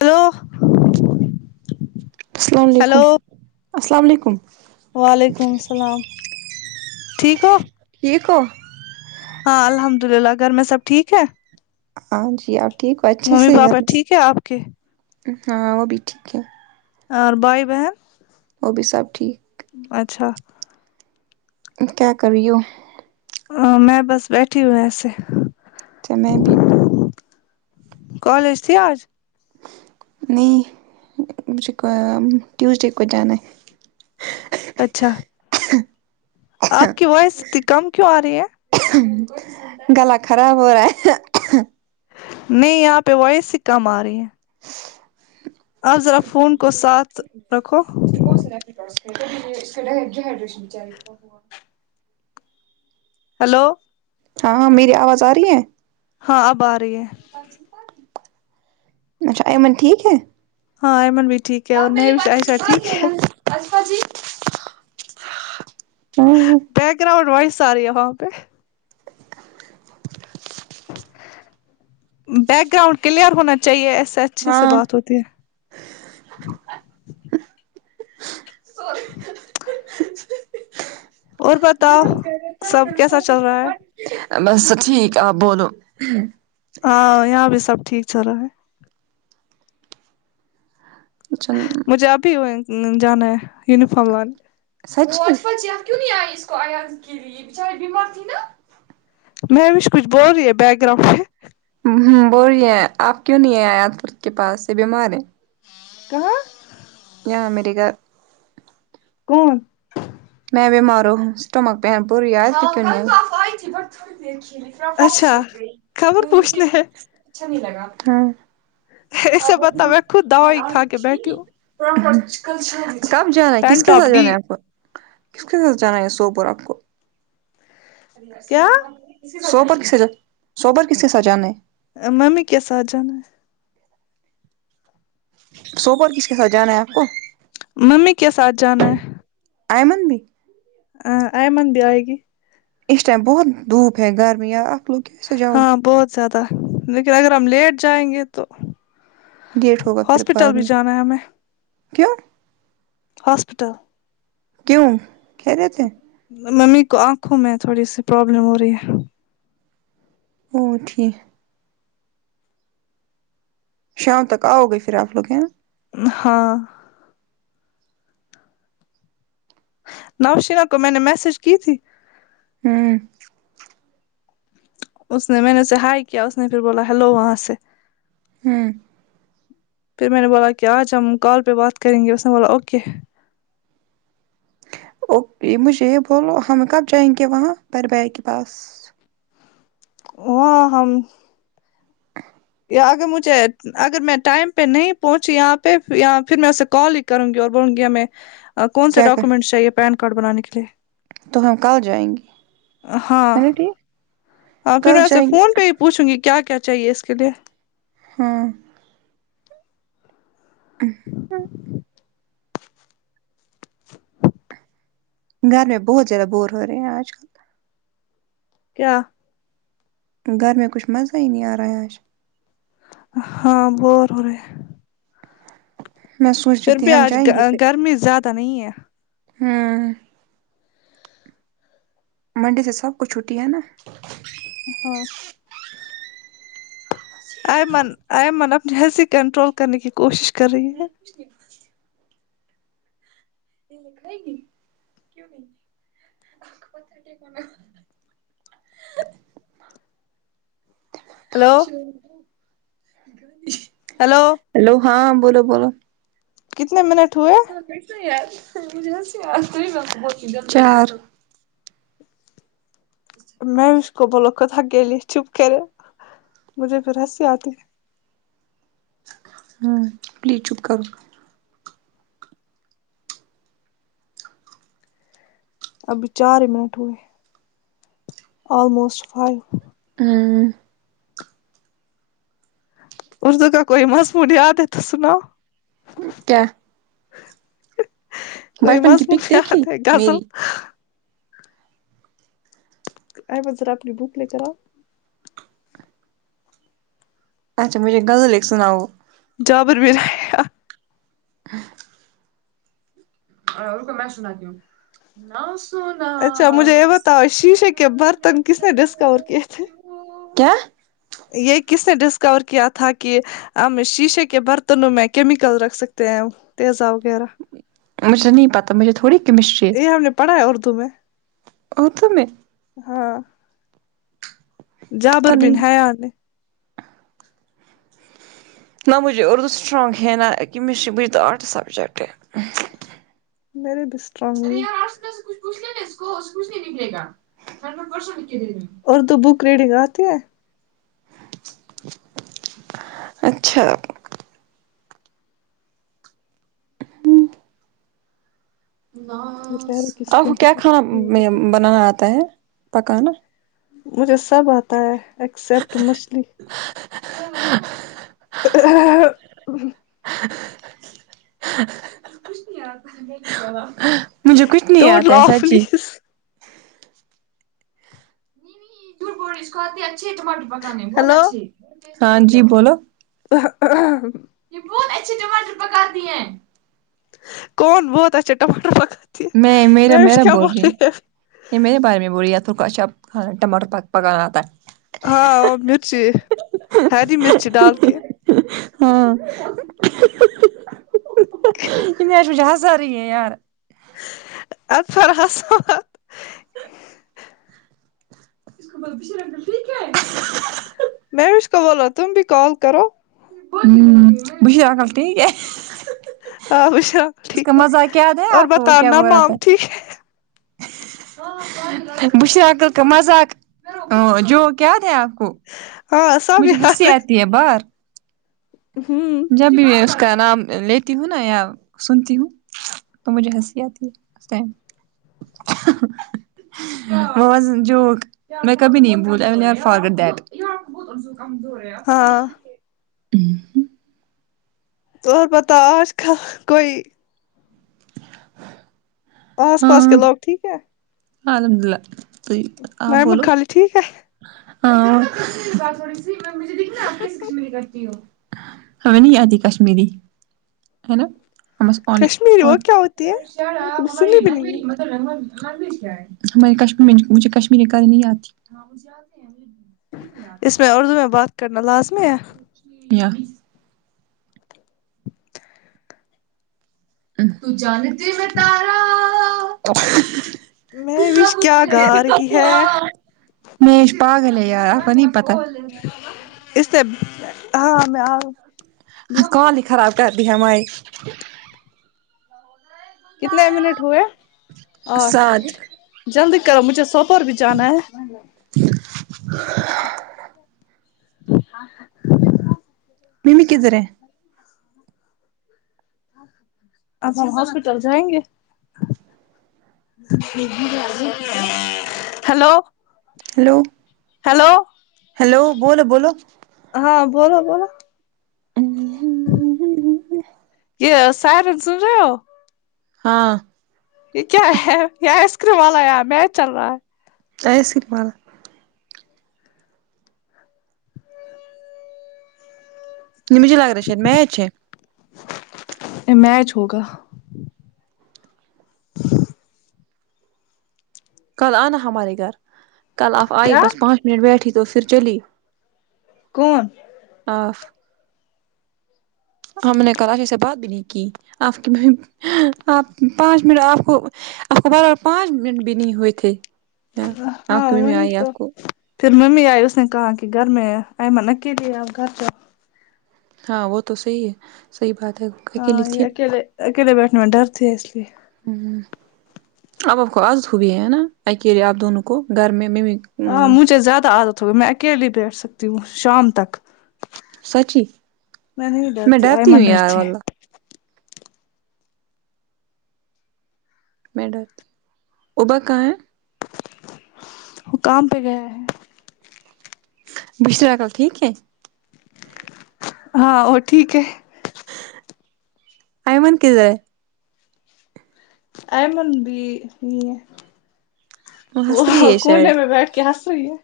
hello السلام علیکم السلام علیکم وعلیکم السلام ٹھیک ہو ٹھیک ہو ہاں الحمد للہ گھر میں سب ٹھیک ہے ہاں جی آپ ٹھیک ہو اچھے ممی سے ہی پاپا کرنے ٹھیک ہے آپ کے سے ہاں وہ بھی ٹھیک ہے اور بھائی بہن وہ بھی سب ٹھیک اچھا اب کیا کری ہو ا میں بس بیٹھی ہوں ایسے تو میں بھی کالج تھی آج نہیں مجھے کو ٹیوزڈے کو جانا ہے اچھا آپ کی وائس اتنی کم کیوں آ رہی ہے گلا خراب ہو رہا ہے نہیں یہاں پہ وائس ہی کم آ رہی ہے سے آپ ذرا فون کو ساتھ رکھو [unintelligible] بہت سائڈریشن ہوا ہلو ہاں ہاں میری آواز آ رہی ہے ہاں اب آ رہی ہے اچھا ایمن ٹھیک ہے ہاں ایمن بھی ٹھیک ہے اور میں بھی شائشہ ٹھیک ہے بس باجی ہاں بیک گراؤنڈ وائز آرہی ہے وہاں پہ [inaudible] بیک گراؤنڈ کلیئر ہونا چاہیے ایسے اچھے سے ہاں بات ہوتی ہے اور بتاؤ سب کیسا چل رہا ہے بس ٹھیک آپ بولو ہاں یہاں بھی سب ٹھیک چل رہا ہے اچھا مجھے ابھی وزنل جانا ہے یونیفارم لانے سچ میں کیوں نہیں آئی اس کو عیادت کے لیے چے بیمار تھی نا مہوش کچھ بول رہی ہے بیک گراؤنڈ پہ ہان بول رہے ہیں آپ کیوں نہیں ہے آیات فرد کے پاس یہ بیمار ہے کہاں یہاں میرے گھر کون میںی بیمار ہوں سٹمک پین پوری عیادت کو کیوں نہی آے اتفاق سے اچھا چلی گئی خبر وہ مجھے پوچھنے ہے اچھا نہیں لگا ہاں ایسے پتا میں خود دوائی کھا کے بیٹھی ہوں کب جانا ہے کس پین کے ٹاپ ساتھ ڈی جانا ہے آپ کو کس ک ساتھ جانا یہ سو پر آپ کو کیا سوبا کس کے ساتھ سوبر کس کے ساتھ جانا ہے ا ممی کے ساتھ جانا سوب اور کس کے ساتھ جانا ہے آپ کو ممی کے ساتھ جانا ہے ایمن بھی ہاں ایمن بھی آئے گی اس ٹائم بہت دھوپ ہے گرمیاں اب ہاں بہت زیادہ لیکن اگر ہم لیٹ جائیں گے تو گے لیٹ ہوگا پھر ہاسپٹل بعد بھی میں جانا ہے ہمیں کیوں ہاسپٹل کیوں خیریت تھے ممی کو آنکھوں میں تھوڑی سی پرابلم ہو رہی ہے اوں ٹھیک شام تک آؤگے پھر آپ لوگ ہیاں ہاں نوشینہ کو میں نے میسج کی تھی ہمم اس نے میں نے اسے ہائے کیا اس نے پھر بولا ہلو وہاں سے ہوں پھر میں نے بولا کہ آج ہم کال پہ بات کریں گے اس نے بولا اوکے اوکے مجھے یہ بولو ہم کب جائیں گے وہاں پرربیا کے پاس وہ ہم اگر مجھے اگر میں ٹائم پہ نہیں پہنچی یہاں پہ اں پھر میں اسے کال کروں گی اور بولوں گی ہمیں کون سے کیا کہ ڈاکومنٹس چاہیے پین کارڈ بنانے کے لیے تو ہم کل جائیں گے ہاں ہے نا ٹھیک ہاں پھر کل ایسے جائیں گے فون پہ ہی پوچھوں گی کیا کیا چاہیے اس کے لیے ہاں گھر میں بہت زیادہ بور ہو رہے ہیں آج کیا گھر میں کچھ مزہ ہی نہیں آ رہا ہے آج ہاں بور ہو رہا ہے میں سوچ رہی بھی تھی ہم آج جائیں گے کہیں گرمی زیادہ نہیں ہے ہاں منڈے سے سب کو چھٹی ہے نا ہاں ایئمن ایئمن اپنی ہنسی کنٹرول کرنے کی کوشش کر رہی ہے جی یہ لکھائے گی کیوں نہیں آپ [unintelligible] ہیلو [unintelligible] ہیلو ہیلو ہاں بولو بولو کتنے منٹ ہوئے [unintelligible] چار میں اس کو بولو خود اکیلیے چپ کرے مجھے پھر ہنسی آتی ہے ہوں پلیز چپ کرو ابھی چار منٹ ہوئے آلمسٹ فائیو ہمم اردو کا کوئی مضمون یاد ہے تو سناؤ کیا کوئی بچپن کی مضمون پک یاد دیکھی ہے غزل میری احمد ذرا اپنی بک لے کر آؤ اچھا مجھے غزل ایک سناؤ جابر بھی یر آہ اور رکو میں سناتیوں [unintelligible] ن اچھا مجھے یہ بتاؤ شیشے کے برتن کس نے ڈسکاور کیے تھے کیا یہ کس نے ڈسکور کیا تھا کہ ہم شیشے کے برتنوں میں کیمیکل رکھ سکتے ہیں تیزا وغیرہ مجھے نہیں پتا مجھے تھوڑی کیمسٹری یہ ہم نے پڑھا ہے اردو میں اور تو میں ہاں پتا جابر بن نہیں حیا نے نہ مجھے اردو سٹرانگ نا کمسٹری بھی تو آٹس سجیکٹ میرے ب ارے یار آج تو اسے کچھ پوچھ لا اس کو کچھ نہیں نکل گا ہنڈریڈ پرسینٹ لکھ دے [unintelligible] اردو بک ریڈنگ آتی ہے اچھا یہ ماس پیروں کی آپ کو اسکن کیا کھانا کتنی، بنانا آتا ہے پکانا مجھے سب آتا ہے ایکسپٹ مچھلی ا مجھے کچھ نہیں ڈونٹ اتا ہے لاف سچی پلیز جھوٹ بول رہی اس کو اچھے ٹماٹر پکانے بہت ہیلو اچھی ہاں جی بولو ہ ہ ہم یہ بہت اچھے ٹماٹر پکاتی ہے کون بہت اچھا ٹماٹر پک میں میرا میرا بول رہی ہے یہ میرے بارے میں بول [unintelligible] کھانا ٹماٹر پ پکانا آتا ہے ہاں مرچی ہری مرچی ڈال کے [unintelligible] [unintelligible] [unintelligible] [unintelligible] میںوش کا بولا تم بھی کال کرو ہوں بش انکل ٹھیک ہے آو بشرا اس ٹھیک کا ہے مذاق یاد ہے اور آپ بتانا موم ٹھیک ہے بشرہ عقل کا مذاق جو یاد ہے آپ کو ہے ہاں سب مجھے یاد ہنسی آتی ہے باہر ہوں جب بھی اس کا نام لیتی ہوں نا یا سنتی ہوں تو مجھے ہنسی آتی ہے اس ٹم و و جک میں کبھی نہیں بول [unintelligible] فارگٹ دیٹ بہت کمزور ہے آپ ہاں [unintelligible] اور بتاو آج کا کوئی ہ آس پاس کے لوگ ٹھیک ہے ہاں الحمد للہ تو آپ میں مٹ بولو خالہ ٹھیک ہے ہاں [unintelligible] ہم نہیں یاتی کشمیری ہے نا ہم اس پانی کشمیری اور وہ کیا ہوتی ہے کبھی سنی بھی نہیں ہے میں کشمر مجھے کشمیری کرنے نہیں آتی ہاں وہ جاہتے ہیں اس میں اردو میں بات کرنا لازمی ہے یعنی تو جانتی میں تارا میں وش سب کیا بے گا رہی ہے وفا مش پاگلے یار آپ نہیں پتہ اس سے ہاں میں ارو [unintelligible] کتنے منٹ ہوئے آٹھ ساتھ جلدی کرو مجھے سوپ اور بھی جانا ہے ممی کدھر ہے اب ہم ہاسپٹل جائیں گے ہیلو ہیلو ہیلو ہیلو بولو بولو ہاں بولو بولو یہ سرن سن رہے ہو ہاں یہ کیا ہے یہ آئس کریم والا مچ چل رہا ہے تہذب والا نہیں مجھے لگ رہا ہے شاید میچ ہے ا میچ ہوگا کل آنا ہمارے گھر کل آپ آئی کیا بس پانچ منٹ بیٹھی تو پھر چلی کون آف ہم نے [unintelligible] سے بات بھی نہیں کی آپ کی آپ پانچ منٹ آپ کو آپ کو بارابر پانچ منٹ بھی نہیں ہوئے تھے آپ کی ممی وہیں آئی تو آپ کو پھر ممی آئی اس نے کہا کہ گھر میں ایمن اکیلی آب گھر چل ہاں وہ تو صحیح ہے صحیح بات ہے ہاں اکیلی یہ تھی اکیلے اکیلے بیٹھنے میں ڈرتی اس لیے ہ اب آ اپ کوو عادت ہبی ہے نا اکیلے آپ دونوں کو گھر میں ممی ہاں مجھے زیادہ عادت ہوگی میں اکیلیے بیٹھ سکتی ہوں شام تک سچی میں نہیں میں ڈرتی ہوں آئمن یار ڈرتیہے واللہ میں ڈرتی ابا کہاں ہے ح کاام پہ گیا ہے بشرا کل ٹھیک ہے ہاں وہ ٹھیک ہے آئمن کدھر ہے ایمن بھی نہیں ہے ہنس رہی وہ ہے کونے شاید میں بیٹھ کیا سوئی ہو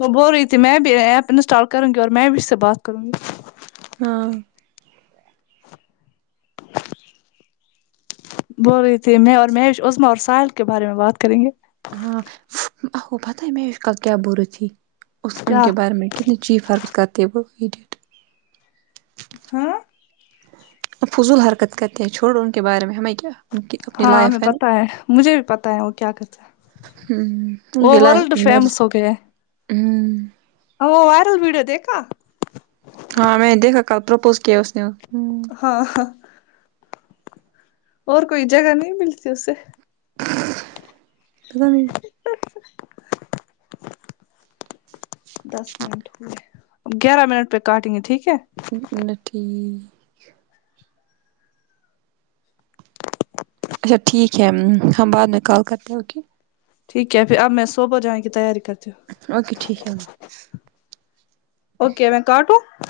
وہ بول رہی تھی میں بھی ایپ انسٹال کروں گی اور میں بھی اس سے بات کروں گی ہاں بول رہی تھی میں اور مہیش عزما اور ساحل کے بارے میں بات کریں گے ہاں او پتہ ہے مش کل کیا بول رہی تھی اس ان کیا کے بارے میں کتنی چیپ حرکت کرتی ہے وہ ایڈیٹ ہاں فضول حرکت کرتے ہیں چھوڑو ان کے بارے میں ہمیں کیا ان کی اپنی ہاں ہمیں لائف پتا نا ہے مجھے بھی پتا ہے وہ کیا کرتا ہے وہ ہمم ورلڈ فیمس [unintelligible] ہمم ا وہ وائرل وڈیو دیکھا ہاں میں نے دیکھا کل پرپوز کیا اس نے ہاں ہاں اور کوئی جگہ نہیں ملتی اسے پتا نہیں دس منٹ ہوئے گیارہ منٹ پہ کاٹیں گے ٹھیک ہے [unintelligible] اچھا ٹھیک ہے ہم بعد میں کال کرتے اوکے ٹھیک ہے پھر اب میں صوبح جانے کی تیاری کرتی ہوں اوکے ٹھیک ہے اوکے میں کاٹوں